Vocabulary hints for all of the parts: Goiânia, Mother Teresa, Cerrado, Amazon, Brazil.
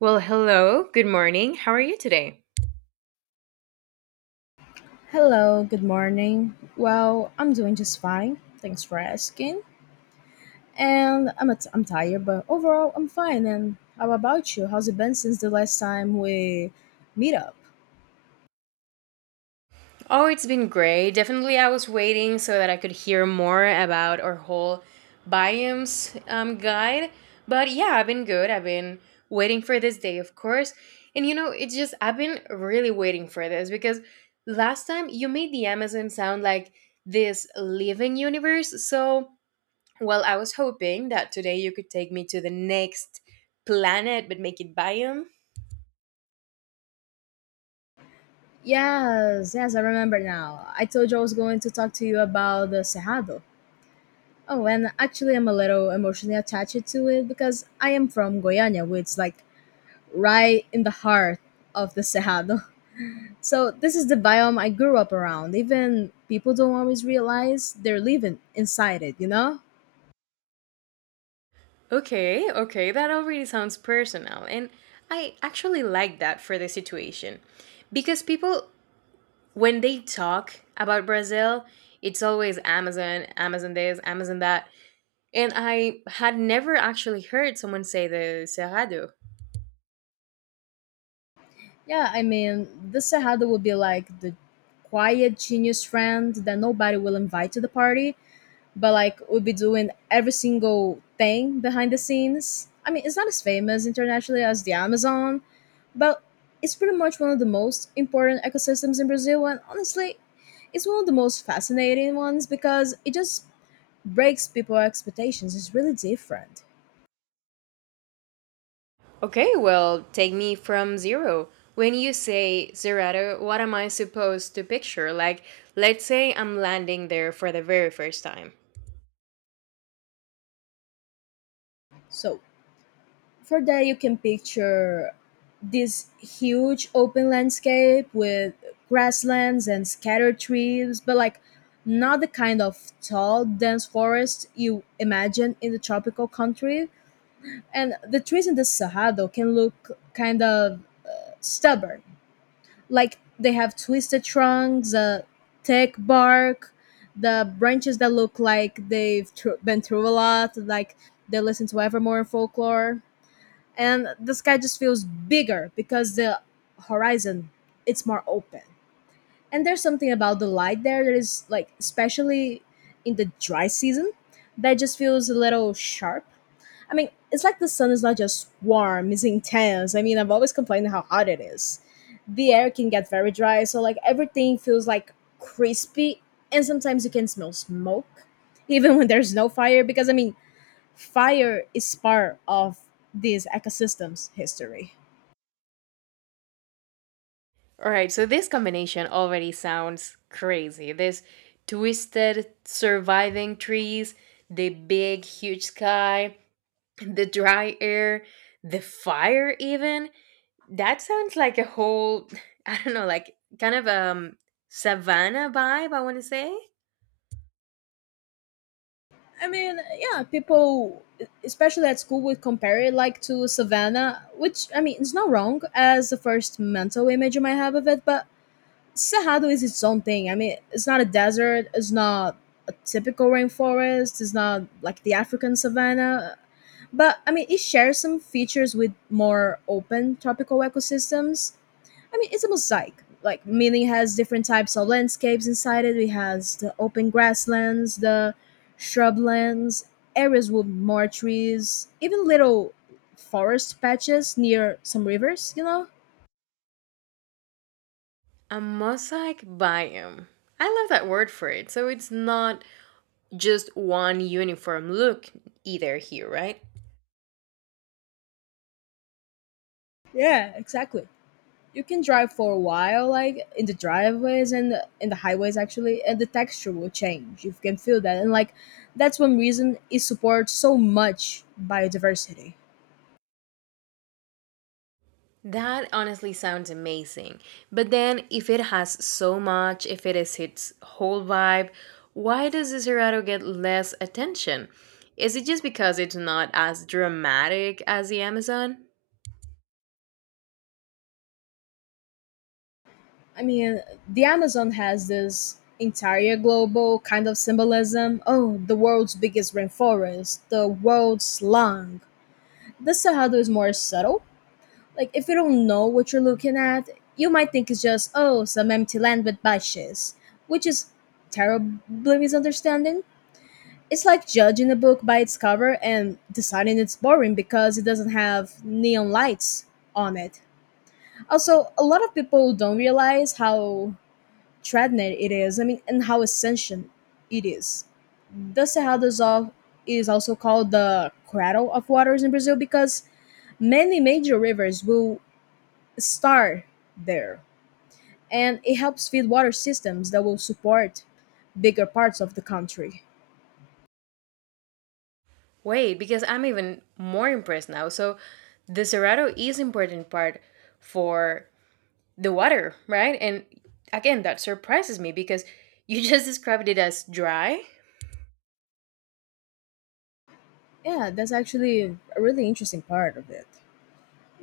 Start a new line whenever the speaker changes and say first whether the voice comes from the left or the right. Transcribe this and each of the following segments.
right: Well, hello, good morning. How are you today?
left: Hello, good morning. Well, I'm doing just fine. Thanks for asking. And I'm tired, but overall I'm fine. And how about you? How's it been since the last time we meet up?
right: Oh, it's been great. Definitely, I was waiting so that I could hear more about our whole biomes guide. But yeah, I've been good. I've been waiting for this day, of course. And you know, it's just, I've been really waiting for this because last time you made the Amazon sound like this living universe. So, well, I was hoping that today you could take me to the next planet but make it biomes.
left: Yes, yes, I remember now. I told you I was going to talk to you about the Cerrado. Oh, and actually I'm a little emotionally attached to it because I am from Goiânia, which is like right in the heart of the Cerrado. So this is the biome I grew up around. Even people don't always realize they're living inside it, you know?
right: Okay, okay, that already sounds personal. And I actually like that for the situation. Because people, when they talk about Brazil, it's always Amazon, Amazon this, Amazon that. And I had never actually heard someone say the Cerrado.
left: Yeah, I mean, the Cerrado would be like the quiet genius friend that nobody will invite to the party, but like would be doing every single thing behind the scenes. I mean, it's not as famous internationally as the Amazon, but it's pretty much one of the most important ecosystems in Brazil. And honestly, it's one of the most fascinating ones because it just breaks people's expectations. It's really different.
right: Okay, well, take me from zero. When you say Cerrado, what am I supposed to picture? Like, let's say I'm landing there for the very first time.
left: So for that, you can picture this huge open landscape with grasslands and scattered trees, but like not the kind of tall, dense forest you imagine in the tropical country. And the trees in the Cerrado can look kind of stubborn, like they have twisted trunks, thick bark, the branches that look like they've been through a lot, like they listen to Evermore and folklore. And the sky just feels bigger because the horizon it's more open. And there's something about the light there that is like especially in the dry season that just feels a little sharp. I mean, it's like the sun is not just warm, it's intense. I mean, I've always complained how hot it is. The air can get very dry, so like everything feels like crispy, and sometimes you can smell smoke, even when there's no fire, because I mean, fire is part of these ecosystems' history.
right: All right, so this combination already sounds crazy. This twisted surviving trees, the big huge sky, the dry air, the fire even. That sounds like a whole I don't know, like kind of savanna vibe, I want to say.
left: I mean, yeah, people, especially at school, would compare it like to Savannah, which I mean, it's not wrong as the first mental image you might have of it, but Cerrado is its own thing. I mean, it's not a desert. It's not a typical rainforest. It's not like the African savanna. But I mean, it shares some features with more open tropical ecosystems. I mean, it's a mosaic. Like, meaning it has different types of landscapes inside it. It has the open grasslands, the shrublands, areas with more trees, even little forest patches near some rivers. You know?
right: A mosaic biome. I love that word for it. So it's not just one uniform look either here, right?
left: Yeah, exactly. You can drive for a while like in the driveways and in the highways actually, and the texture will change. You can feel that, and like that's one reason it supports so much biodiversity.
right: That honestly sounds amazing. But then, if it has so much, if it is its whole vibe, why does Desirado get less attention? Is it just because it's not as dramatic as the Amazon?
left: I mean, the Amazon has this entire global kind of symbolism. Oh, the world's biggest rainforest, the world's lung. The Cerrado is more subtle. Like, if you don't know what you're looking at, you might think it's just, oh, some empty land with bushes, which is terribly misunderstanding. It's like judging a book by its cover and deciding it's boring because it doesn't have neon lights on it. Also, a lot of people don't realize how threatening it is, I mean, and how essential it is. The Cerrado do Sol is also called the cradle of waters in Brazil because many major rivers will start there, and it helps feed water systems that will support bigger parts of the country.
right: Wait, because I'm even more impressed now. So, Desirado is important part for the water, right? And again, that surprises me because you just described it as dry.
left: Yeah, that's actually a really interesting part of it.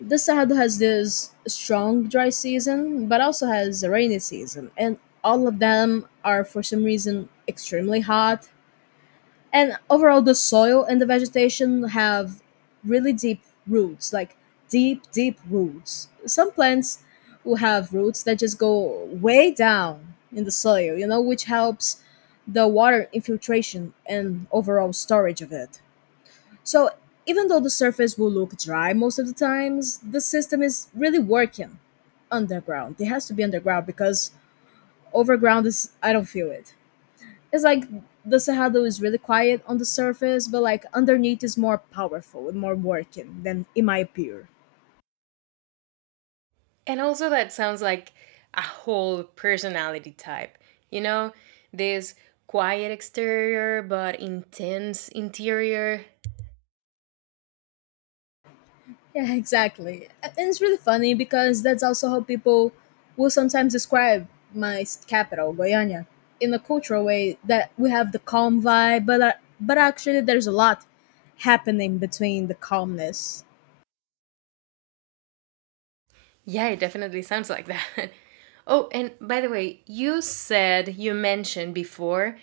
left: The south has this strong dry season but also has a rainy season, and all of them are for some reason extremely hot. And overall the soil and the vegetation have really deep roots, like deep deep roots. Some plants will have roots that just go way down in the soil, you know, which helps the water infiltration and overall storage of it. So even though the surface will look dry most of the times, the system is really working underground. It has to be underground because overground is I don't feel it. It's like the Cerrado is really quiet on the surface, but like underneath is more powerful and more working than it might appear.
right: And also, that sounds like a whole personality type. You know, this quiet exterior but intense interior.
left: Yeah, exactly. And it's really funny because that's also how people will sometimes describe my capital, Goiânia, in a cultural way that we have the calm vibe, but actually there's a lot happening between the calmness.
right: Yeah, it definitely sounds like that. Oh, and by the way, you said you mentioned before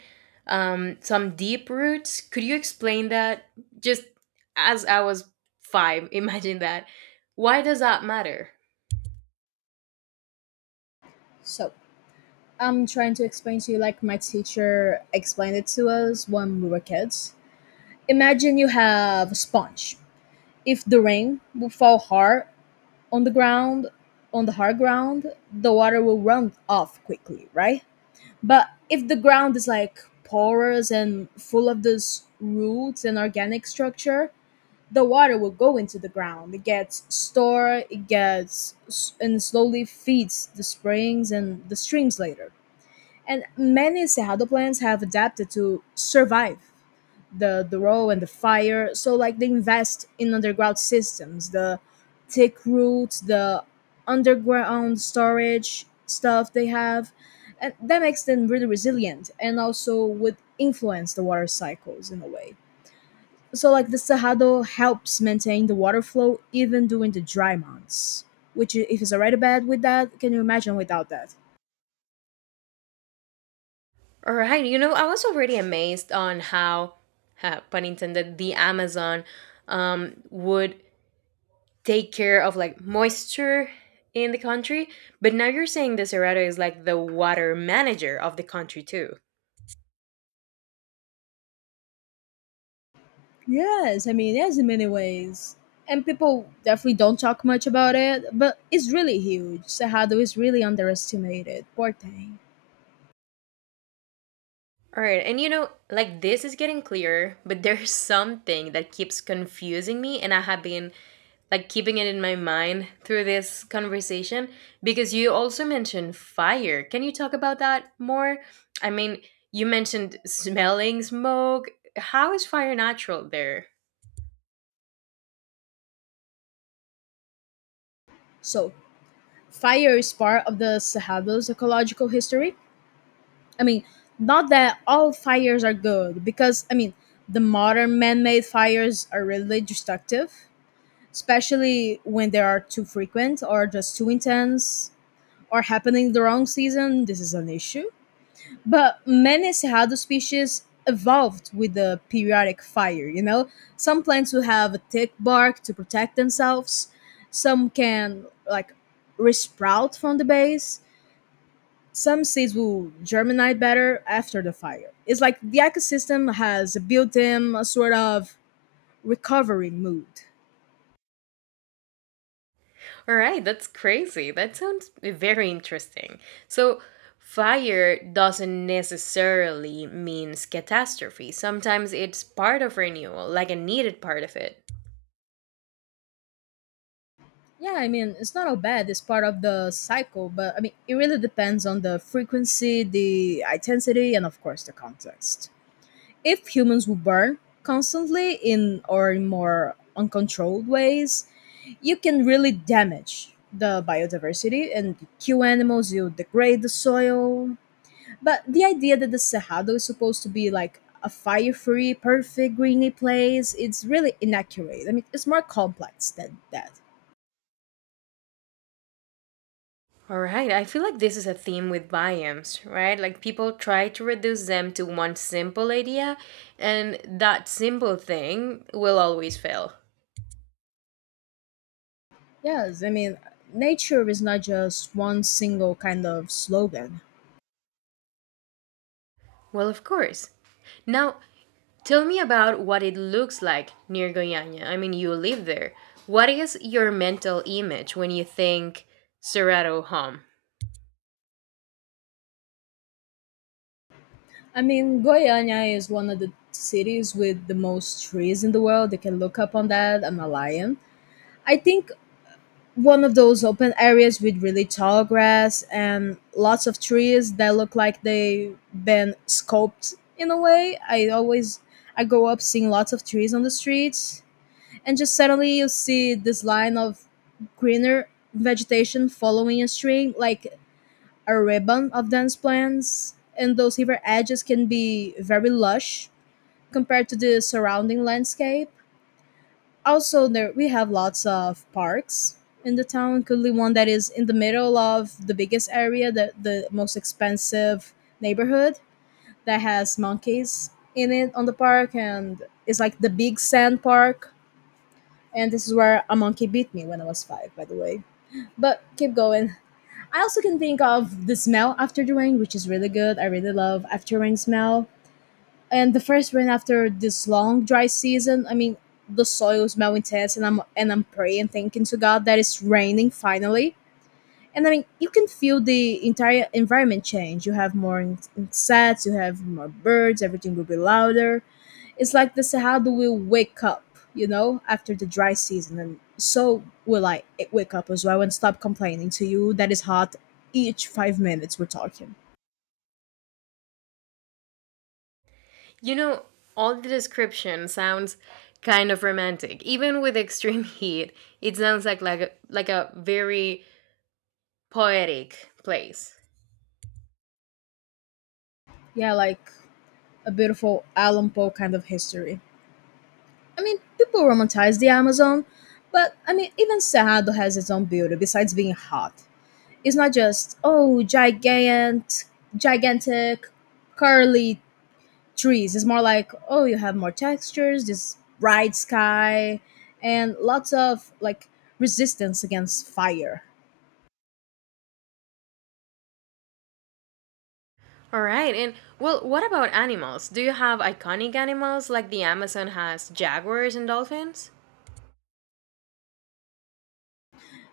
right: some deep roots. Could you explain that? Just as I was five, imagine that. Why does that matter?
left: So I'm trying to explain to you like my teacher explained it to us when we were kids. Imagine you have a sponge. If the rain will fall hard on the ground, on the hard ground, the water will run off quickly, right? But if the ground is like porous and full of those roots and organic structure, the water will go into the ground. It gets stored, and slowly feeds the springs and the streams later. And many Cerrado plants have adapted to survive the road and the fire. So like they invest in underground systems, the thick roots, the underground storage stuff they have, and that makes them really resilient and also would influence the water cycles in a way. So like the Cerrado helps maintain the water flow even during the dry months, if it's already bad with that, can you imagine without that?
right: All right, you know, I was already amazed on how, pun intended, the Amazon would take care of like moisture in the country. But now you're saying the Cerrado is like the water manager of the country too.
left: Yes, I mean, there's in many ways. And people definitely don't talk much about it, but it's really huge. Cerrado is really underestimated. Poor thing.
right: All right, and you know, like this is getting clearer, but there's something that keeps confusing me, and I have been like keeping it in my mind through this conversation because you also mentioned fire. Can you talk about that more? I mean, you mentioned smelling smoke. How is fire natural there?
left: So, fire is part of the Cerrado's ecological history. I mean, not that all fires are good, because, I mean, the modern man made fires are really destructive, especially when they are too frequent or just too intense or happening the wrong season. This is an issue. But many Cerrado species evolved with the periodic fire, you know? Some plants will have a thick bark to protect themselves. Some can, like, resprout from the base. Some seeds will germinate better after the fire. It's like the ecosystem has built in a sort of recovery mood.
right: All right, that's crazy. That sounds very interesting. So, fire doesn't necessarily means catastrophe. Sometimes it's part of renewal, like a needed part of it.
left: Yeah, I mean, it's not all bad. It's part of the cycle, but I mean, it really depends on the frequency, the intensity, and of course, the context. If humans would burn constantly in or in more uncontrolled ways, you can really damage the biodiversity and kill animals, you degrade the soil. But the idea that the Cerrado is supposed to be like a fire free, perfect, greeny place, it's really inaccurate. I mean, it's more complex than that.
right: All right, I feel like this is a theme with biomes, right? Like people try to reduce them to one simple idea, and that simple thing will always fail.
left: Yes, I mean, nature is not just one single kind of slogan.
right: Well, of course. Now, tell me about what it looks like near Goiânia. I mean, you live there. What is your mental image when you think Cerrado home?
left: I mean, Goiânia is one of the cities with the most trees in the world. They can look up on that. I'm a lion. I think one of those open areas with really tall grass and lots of trees that look like they've been sculpted in a way. I grow up seeing lots of trees on the streets, and just suddenly you see this line of greener vegetation following a string, like a ribbon of dense plants. And those river edges can be very lush compared to the surrounding landscape. Also, there we have lots of parks in the town, including one that is in the middle of the biggest area, the most expensive neighborhood that has monkeys in it on the park, and it's like the big sand park. And this is where a monkey beat me when I was five, by the way. But keep going. I also can think of the smell after the rain, which is really good. I really love after rain smell. And the first rain after this long dry season, I mean, the soil is now intense, and I'm praying, thanking to God that it's raining finally. And I mean, you can feel the entire environment change. You have more insects, you have more birds, everything will be louder. It's like the sahada will wake up, you know, after the dry season, and so will I wake up as well and stop complaining to you that it's hot each 5 minutes we're talking.
right: You know, all the description sounds kind of romantic. Even with extreme heat, it sounds like a very poetic place.
left: Yeah, like a beautiful Alan Poe kind of history. I mean, people romanticize the Amazon, but I mean, even Cerrado has its own beauty besides being hot. It's not just, oh, giant, gigantic, curly trees. It's more like, oh, you have more textures, this bright sky, and lots of like resistance against fire.
right: All right. And well, what about animals? Do you have iconic animals like the Amazon has jaguars and dolphins?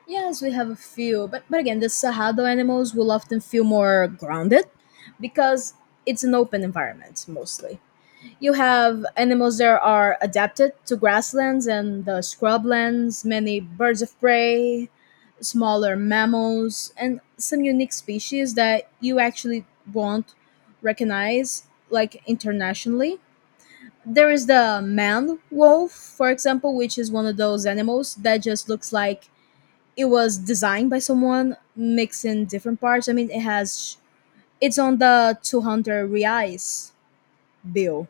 left: Yes, we have a few, but again, the Cerrado animals will often feel more grounded because it's an open environment mostly. You have animals that are adapted to grasslands and the scrublands, many birds of prey, smaller mammals, and some unique species that you actually won't recognize like internationally. There is the man wolf, for example, which is one of those animals that just looks like it was designed by someone mixing different parts. I mean, it's on the 200 reais bill.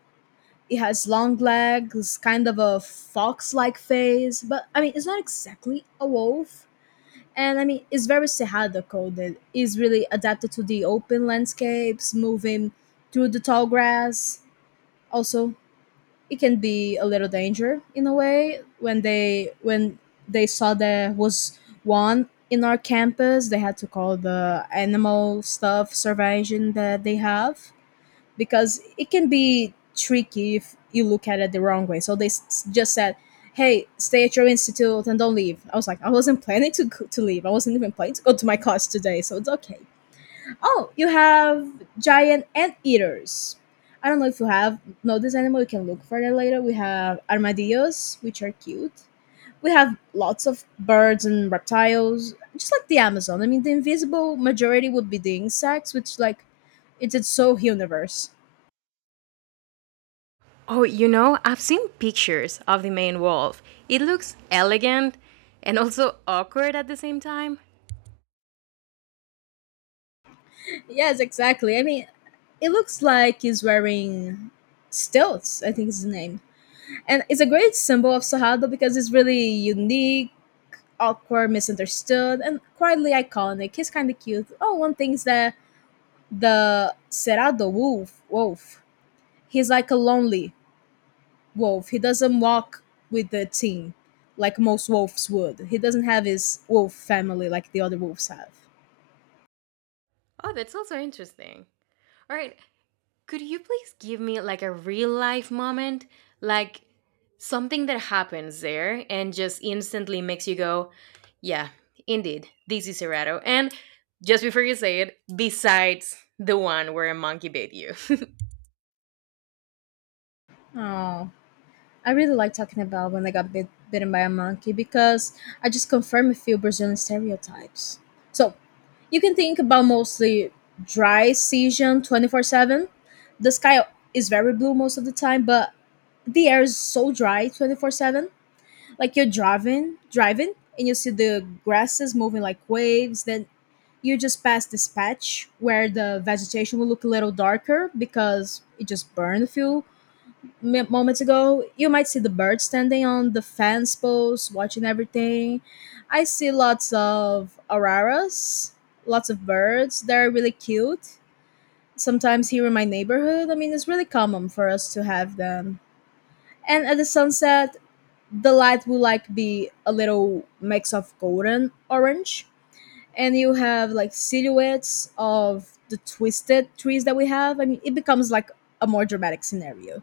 left: It has long legs, kind of a fox-like face, but I mean, it's not exactly a wolf. And I mean, it's very Cerrado coded. It's really adapted to the open landscapes, moving through the tall grass. Also, it can be a little danger in a way. When they saw there was one in our campus, they had to call the animal stuff survey that they have, because it can be tricky if you look at it the wrong way. So they just said, "Hey, stay at your institute and don't leave." I was like, I wasn't planning to to leave. I wasn't even planning to go to my class today, so it's okay. Oh, you have giant anteaters. I don't know if you have know this animal. You can look for that later. We have armadillos, which are cute. We have lots of birds and reptiles, just like the Amazon. I mean, the invisible majority would be the insects, which like it's its so universe.
right: Oh, you know, I've seen pictures of the main wolf. It looks elegant and also awkward at the same time.
left: Yes, exactly. I mean, it looks like he's wearing stilts, I think is the name. And it's a great symbol of Sahado because it's really unique, awkward, misunderstood, and quietly iconic. He's kind of cute. Oh, one thing is that the Cerrado wolf, he's like a lonely wolf. He doesn't walk with the team like most wolves would. He doesn't have his wolf family like the other wolves have.
right: Oh, that's also interesting. All right, could you please give me like a real life moment? Like something that happens there and just instantly makes you go, yeah, indeed, this is Cerrado. And just before you say it, besides the one where a monkey bit you.
left: Oh, I really like talking about when I got bitten by a monkey because I just confirm a few Brazilian stereotypes. So you can think about mostly dry season 24/7. The sky is very blue most of the time, but the air is so dry 24/7. Like you're driving, and you see the grasses moving like waves. Then you just pass this patch where the vegetation will look a little darker because it just burned a few moments ago. You might see the bird standing on the fence post, watching everything. I see lots of auroras, lots of birds. They're really cute. Sometimes here in my neighborhood, I mean, it's really common for us to have them. And at the sunset, the light will like be a little mix of golden orange, and you have like silhouettes of the twisted trees that we have. I mean, it becomes like a more dramatic scenario.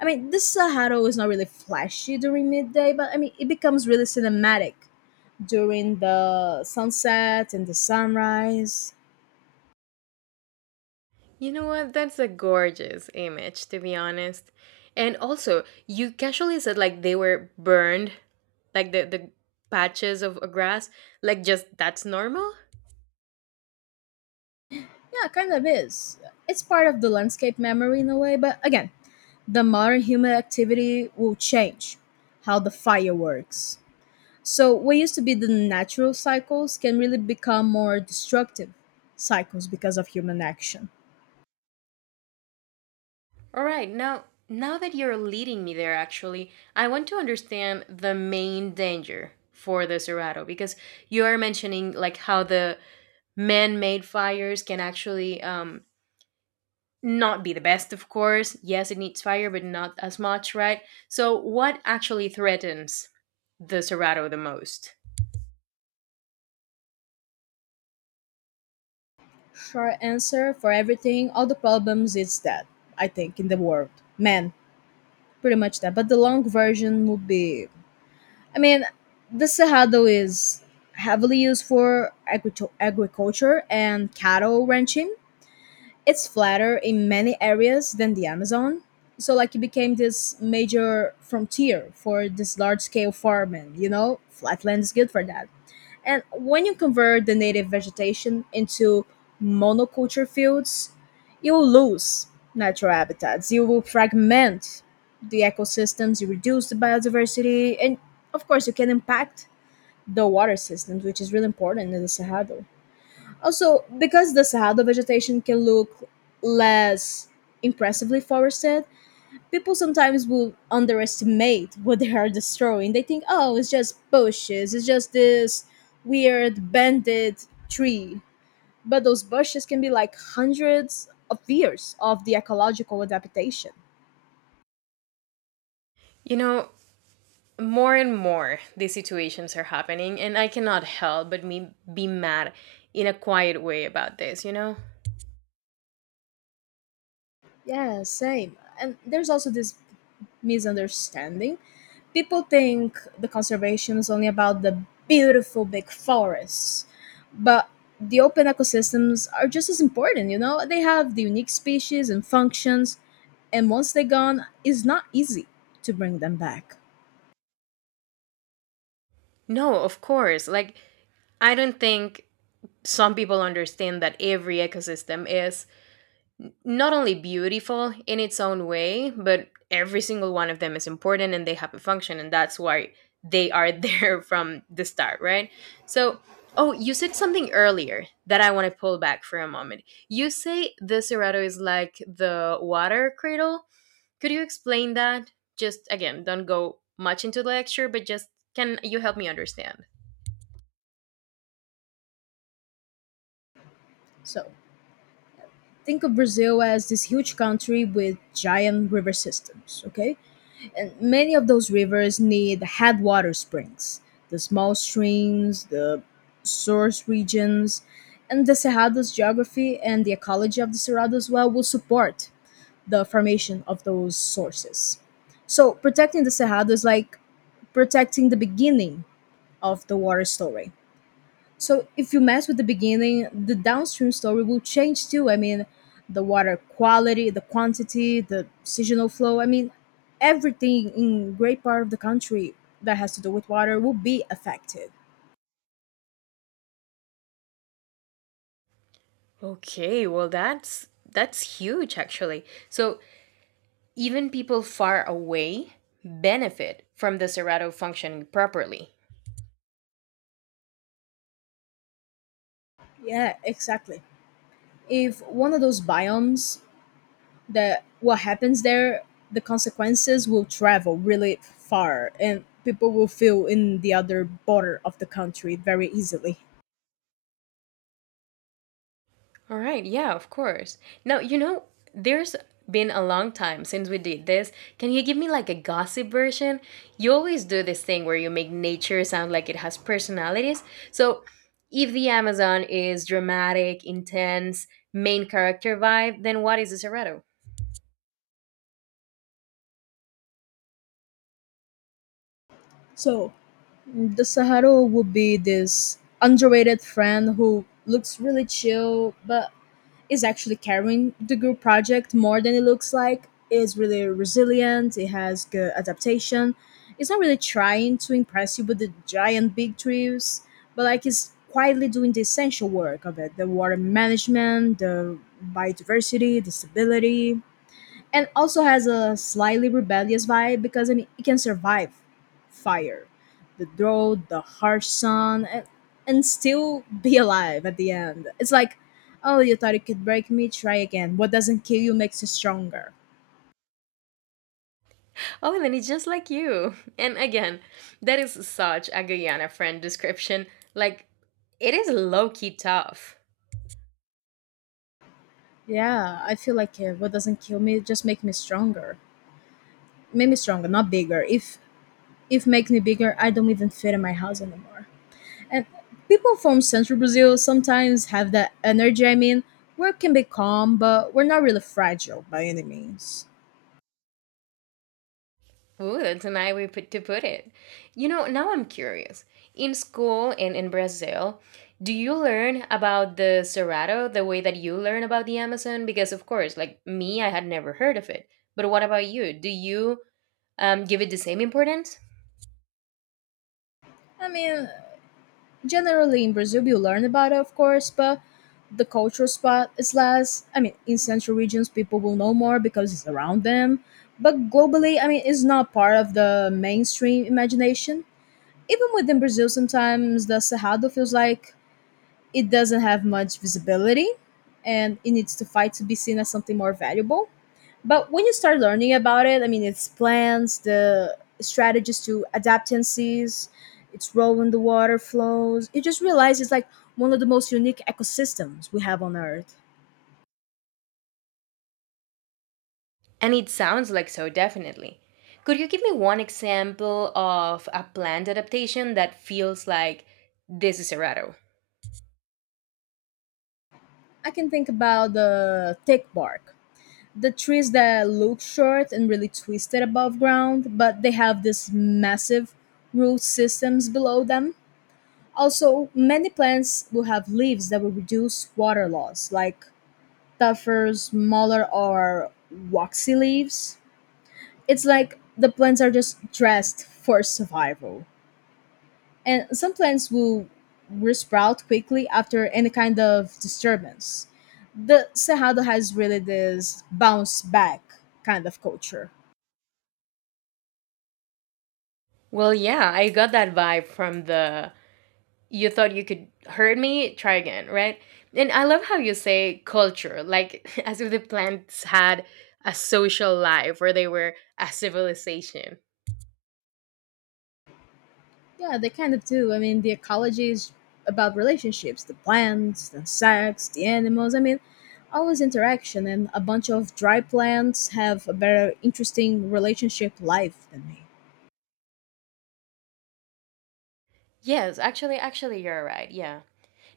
left: I mean, this Sahara is not really flashy during midday, but I mean, it becomes really cinematic during the sunset and the sunrise.
right: You know what? That's a gorgeous image, to be honest. And also, you casually said like they were burned, like the patches of grass, like just that's normal.
left: Yeah, it kind of is. It's part of the landscape memory in a way, but again, the modern human activity will change how the fire works. So, what used to be the natural cycles can really become more destructive cycles because of human action.
right: All right, now that you're leading me there, actually, I want to understand the main danger for the Cerrado because you are mentioning like how the man-made fires can actually not be the best, of course. Yes, it needs fire, but not as much, right? So, what actually threatens the Cerrado the most?
left: Short answer for everything, all the problems is that, I think, in the world. Man, pretty much that. But the long version would be, I mean, the Cerrado is heavily used for agriculture and cattle ranching. It's flatter in many areas than the Amazon. So like it became this major frontier for this large scale farming, you know? Flatland is good for that. And when you convert the native vegetation into monoculture fields, you will lose natural habitats. You will fragment the ecosystems, you reduce the biodiversity, and of course you can impact the water systems, which is really important in the Cerrado. Also, because the Sahara vegetation can look less impressively forested, people sometimes will underestimate what they are destroying. They think, oh, it's just bushes, it's just this weird banded tree. But those bushes can be like hundreds of years of the ecological adaptation.
right: You know, more and more these situations are happening, and I cannot help but me be mad in a quiet way about this, you know?
left: Yeah, same. And there's also this misunderstanding. People think the conservation is only about the beautiful big forests, but the open ecosystems are just as important, you know? They have the unique species and functions, and once they're gone, it's not easy to bring them back.
right: No, of course. Like, I don't think some people understand that every ecosystem is not only beautiful in its own way, but every single one of them is important and they have a function, and that's why they are there from the start, right? So, oh, you said something earlier that I want to pull back for a moment. You say the Cerrado is like the water cradle. Could you explain that? Just again, don't go much into the lecture, but just can you help me understand?
left: So think of Brazil as this huge country with giant river systems, okay? And many of those rivers need headwater springs. The small streams, the source regions, and the Cerrado's geography and the ecology of the Cerrado as well will support the formation of those sources. So protecting the Cerrado is like protecting the beginning of the water story. So if you mess with the beginning, the downstream story will change too. I mean, the water quality, the quantity, the seasonal flow. I mean, everything in great part of the country that has to do with water will be affected.
right: Okay, well, that's huge actually. So even people far away benefit from the Serrato functioning properly.
left: Yeah, exactly. If one of those biomes, that what happens there, the consequences will travel really far and people will feel in the other border of the country very easily.
right: All right, yeah, of course. Now, you know, there's been a long time since we did this. Can you give me like a gossip version? You always do this thing where you make nature sound like it has personalities. So, if the Amazon is dramatic, intense, main character vibe, then what is the Cerrado?
left: So the Saharo would be this underrated friend who looks really chill but is actually carrying the group project more than it looks like. Is really resilient, it has good adaptation. It's not really trying to impress you with the giant big trees, but like it's quietly doing the essential work of it, the water management, the biodiversity, the stability, and also has a slightly rebellious vibe because I mean, it can survive fire, the drought, the harsh sun, and still be alive at the end. It's like, oh, you thought it could break me? Try again. What doesn't kill you makes you stronger.
right: Oh, then he's just like you. And again, that is such a Guyana friend description. Like, it is low key tough.
left: Yeah, I feel like it. What doesn't kill me just make me stronger. Make me stronger, not bigger. If makes me bigger, I don't even fit in my house anymore. And people from Central Brazil sometimes have that energy. I mean, we can be calm, but we're not really fragile by any means.
right: Ooh, that's a nice way put, to put it. You know, now I'm curious. In school and in Brazil, do you learn about the Cerrado the way that you learn about the Amazon? Because, of course, like me, I had never heard of it. But what about you? Do you give it the same importance?
left: I mean, generally in Brazil, you learn about it, of course, but the cultural spot is less. I mean, in central regions, people will know more because it's around them. But globally, I mean, it's not part of the mainstream imagination. Even within Brazil, sometimes the Cerrado feels like it doesn't have much visibility and it needs to fight to be seen as something more valuable. But when you start learning about it, I mean, its plans, the strategies to adaptances, its role in the water flows, you just realize it's like one of the most unique ecosystems we have on Earth.
right: And it sounds like so, definitely. Could you give me one example of a planned adaptation that feels like this is Errato?
left: I can think about the thick bark, the trees that look short and really twisted above ground, but they have these massive root systems below them. Also, many plants will have leaves that will reduce water loss, like tougher, smaller, or waxy leaves. It's like the plants are just dressed for survival. And some plants will resprout quickly after any kind of disturbance. The Cerrado has really this bounce back kind of culture.
right: Well, yeah, I got that vibe from the you thought you could hurt me, try again, right? And I love how you say culture, like as if the plants had a social life or they were a civilization.
left: Yeah, they kind of do. I mean, the ecology is about relationships, the plants, the insects, the animals. I mean, always interaction, and a bunch of dry plants have a better, interesting relationship life than me.
right: Yes, actually, you're right. Yeah.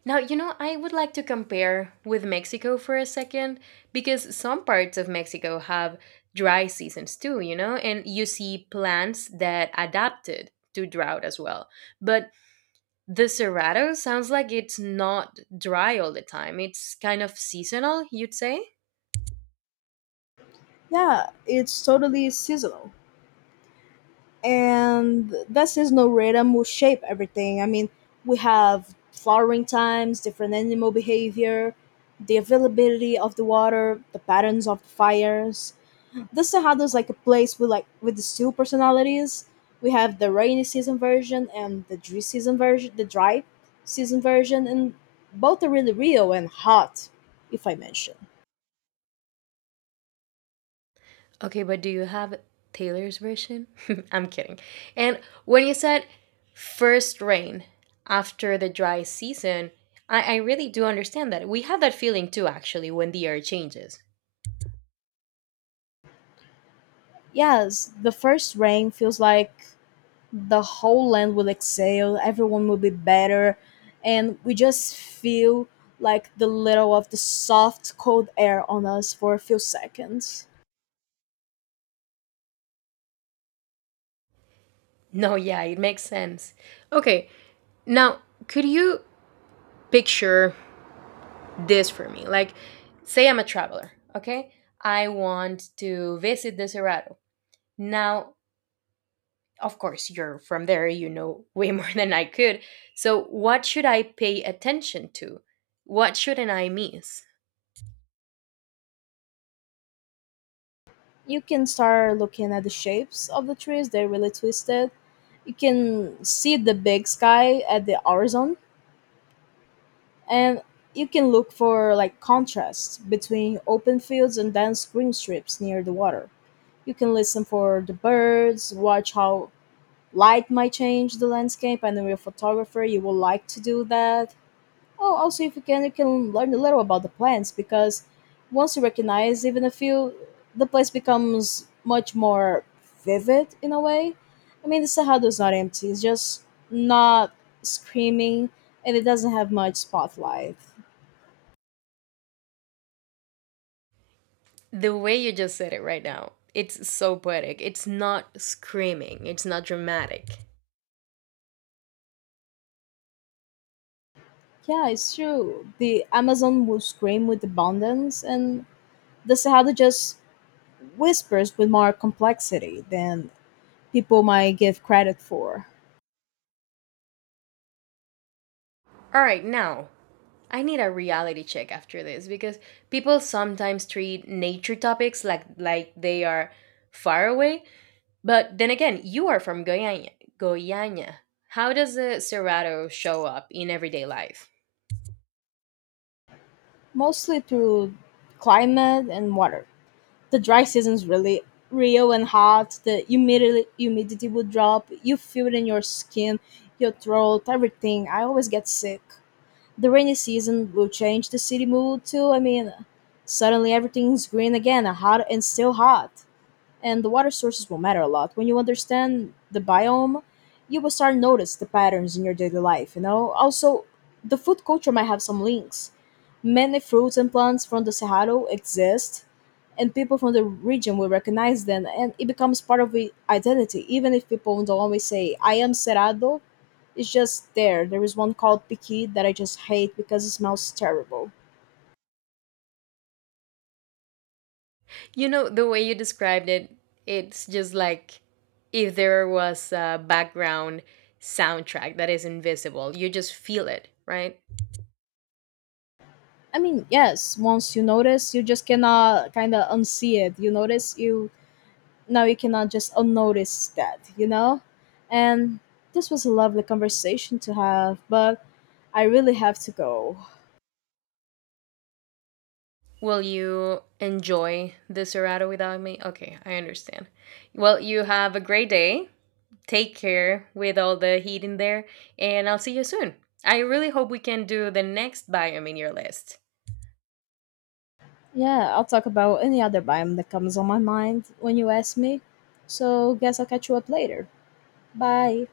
right: Now, you know, I would like to compare with Mexico for a second because some parts of Mexico have dry seasons too, you know, and you see plants that adapted to drought as well. But the Cerrado sounds like it's not dry all the time, it's kind of seasonal, you'd say?
left: Yeah, it's totally seasonal. And that seasonal rhythm will shape everything. I mean, we have flowering times, different animal behavior, the availability of the water, the patterns of the fires. The Cerrado is like a place with like with the two personalities. We have the rainy season version and the dry season version, the dry season version, and both are really real and hot, if I mention.
right: Okay, but do you have Taylor's version? I'm kidding. And when you said first rain after the dry season, I really do understand that. We have that feeling too, actually, when the air changes.
left: Yes, the first rain feels like the whole land will exhale, everyone will be better, and we just feel like the little of the soft cold air on us for a few seconds.
right: No, yeah, it makes sense. Okay, now could you picture this for me? Like, say I'm a traveler, okay? I want to visit the Cerrado. Now, of course you're from there, you know way more than I could. So what should I pay attention to? What shouldn't I miss?
left: You can start looking at the shapes of the trees, they're really twisted. You can see the big sky at the horizon, and you can look for like contrast between open fields and dense green strips near the water. You can listen for the birds, watch how light might change the landscape, and know you're a photographer, you will like to do that. Oh, also if you can, you can learn a little about the plants because once you recognize even a few, the place becomes much more vivid in a way. I mean, the Cerrado is not empty; it's just not screaming, and it doesn't have much spotlight.
right: The way you just said it right now, it's so poetic. It's not screaming, it's not dramatic.
left: Yeah, it's true. The Amazon will scream with abundance, and the Cerrado just whispers with more complexity than people might give credit for,
right: All right, now I need a reality check after this because people sometimes treat nature topics like they are far away, but then again, you are from Goiânia. How does the Cerrado show up in everyday life?
left: mostly through climate and water. The dry season's really real and hot. The humidity would drop. You feel it in your skin, your throat, everything. I always get sick. The rainy season will change the city mood too. I mean, suddenly everything's green again, hot and still hot. And the water sources will matter a lot. When you understand the biome, you will start notice the patterns in your daily life. You know. Also, the food culture might have some links. Many fruits and plants from the Cerrado exist, and people from the region will recognize them, and it becomes part of the identity. Even if people don't always say, I am Cerrado, it's just there. There is one called Piqui that I just hate because it smells terrible.
right: You know, the way you described it, it's just like if there was a background soundtrack that is invisible, you just feel it, right?
left: I mean, yes, once you notice, you just cannot kind of unsee it. You notice, you now you cannot just unnotice that, you know? And this was a lovely conversation to have, but I really have to go.
right: Will you enjoy the Serato without me? Okay, I understand. Well, you have a great day. Take care with all the heat in there, and I'll see you soon. I really hope we can do the next biome in your list.
left: Yeah, I'll talk about any other biome that comes on my mind when you ask me. So, guess I'll catch you up later. Bye.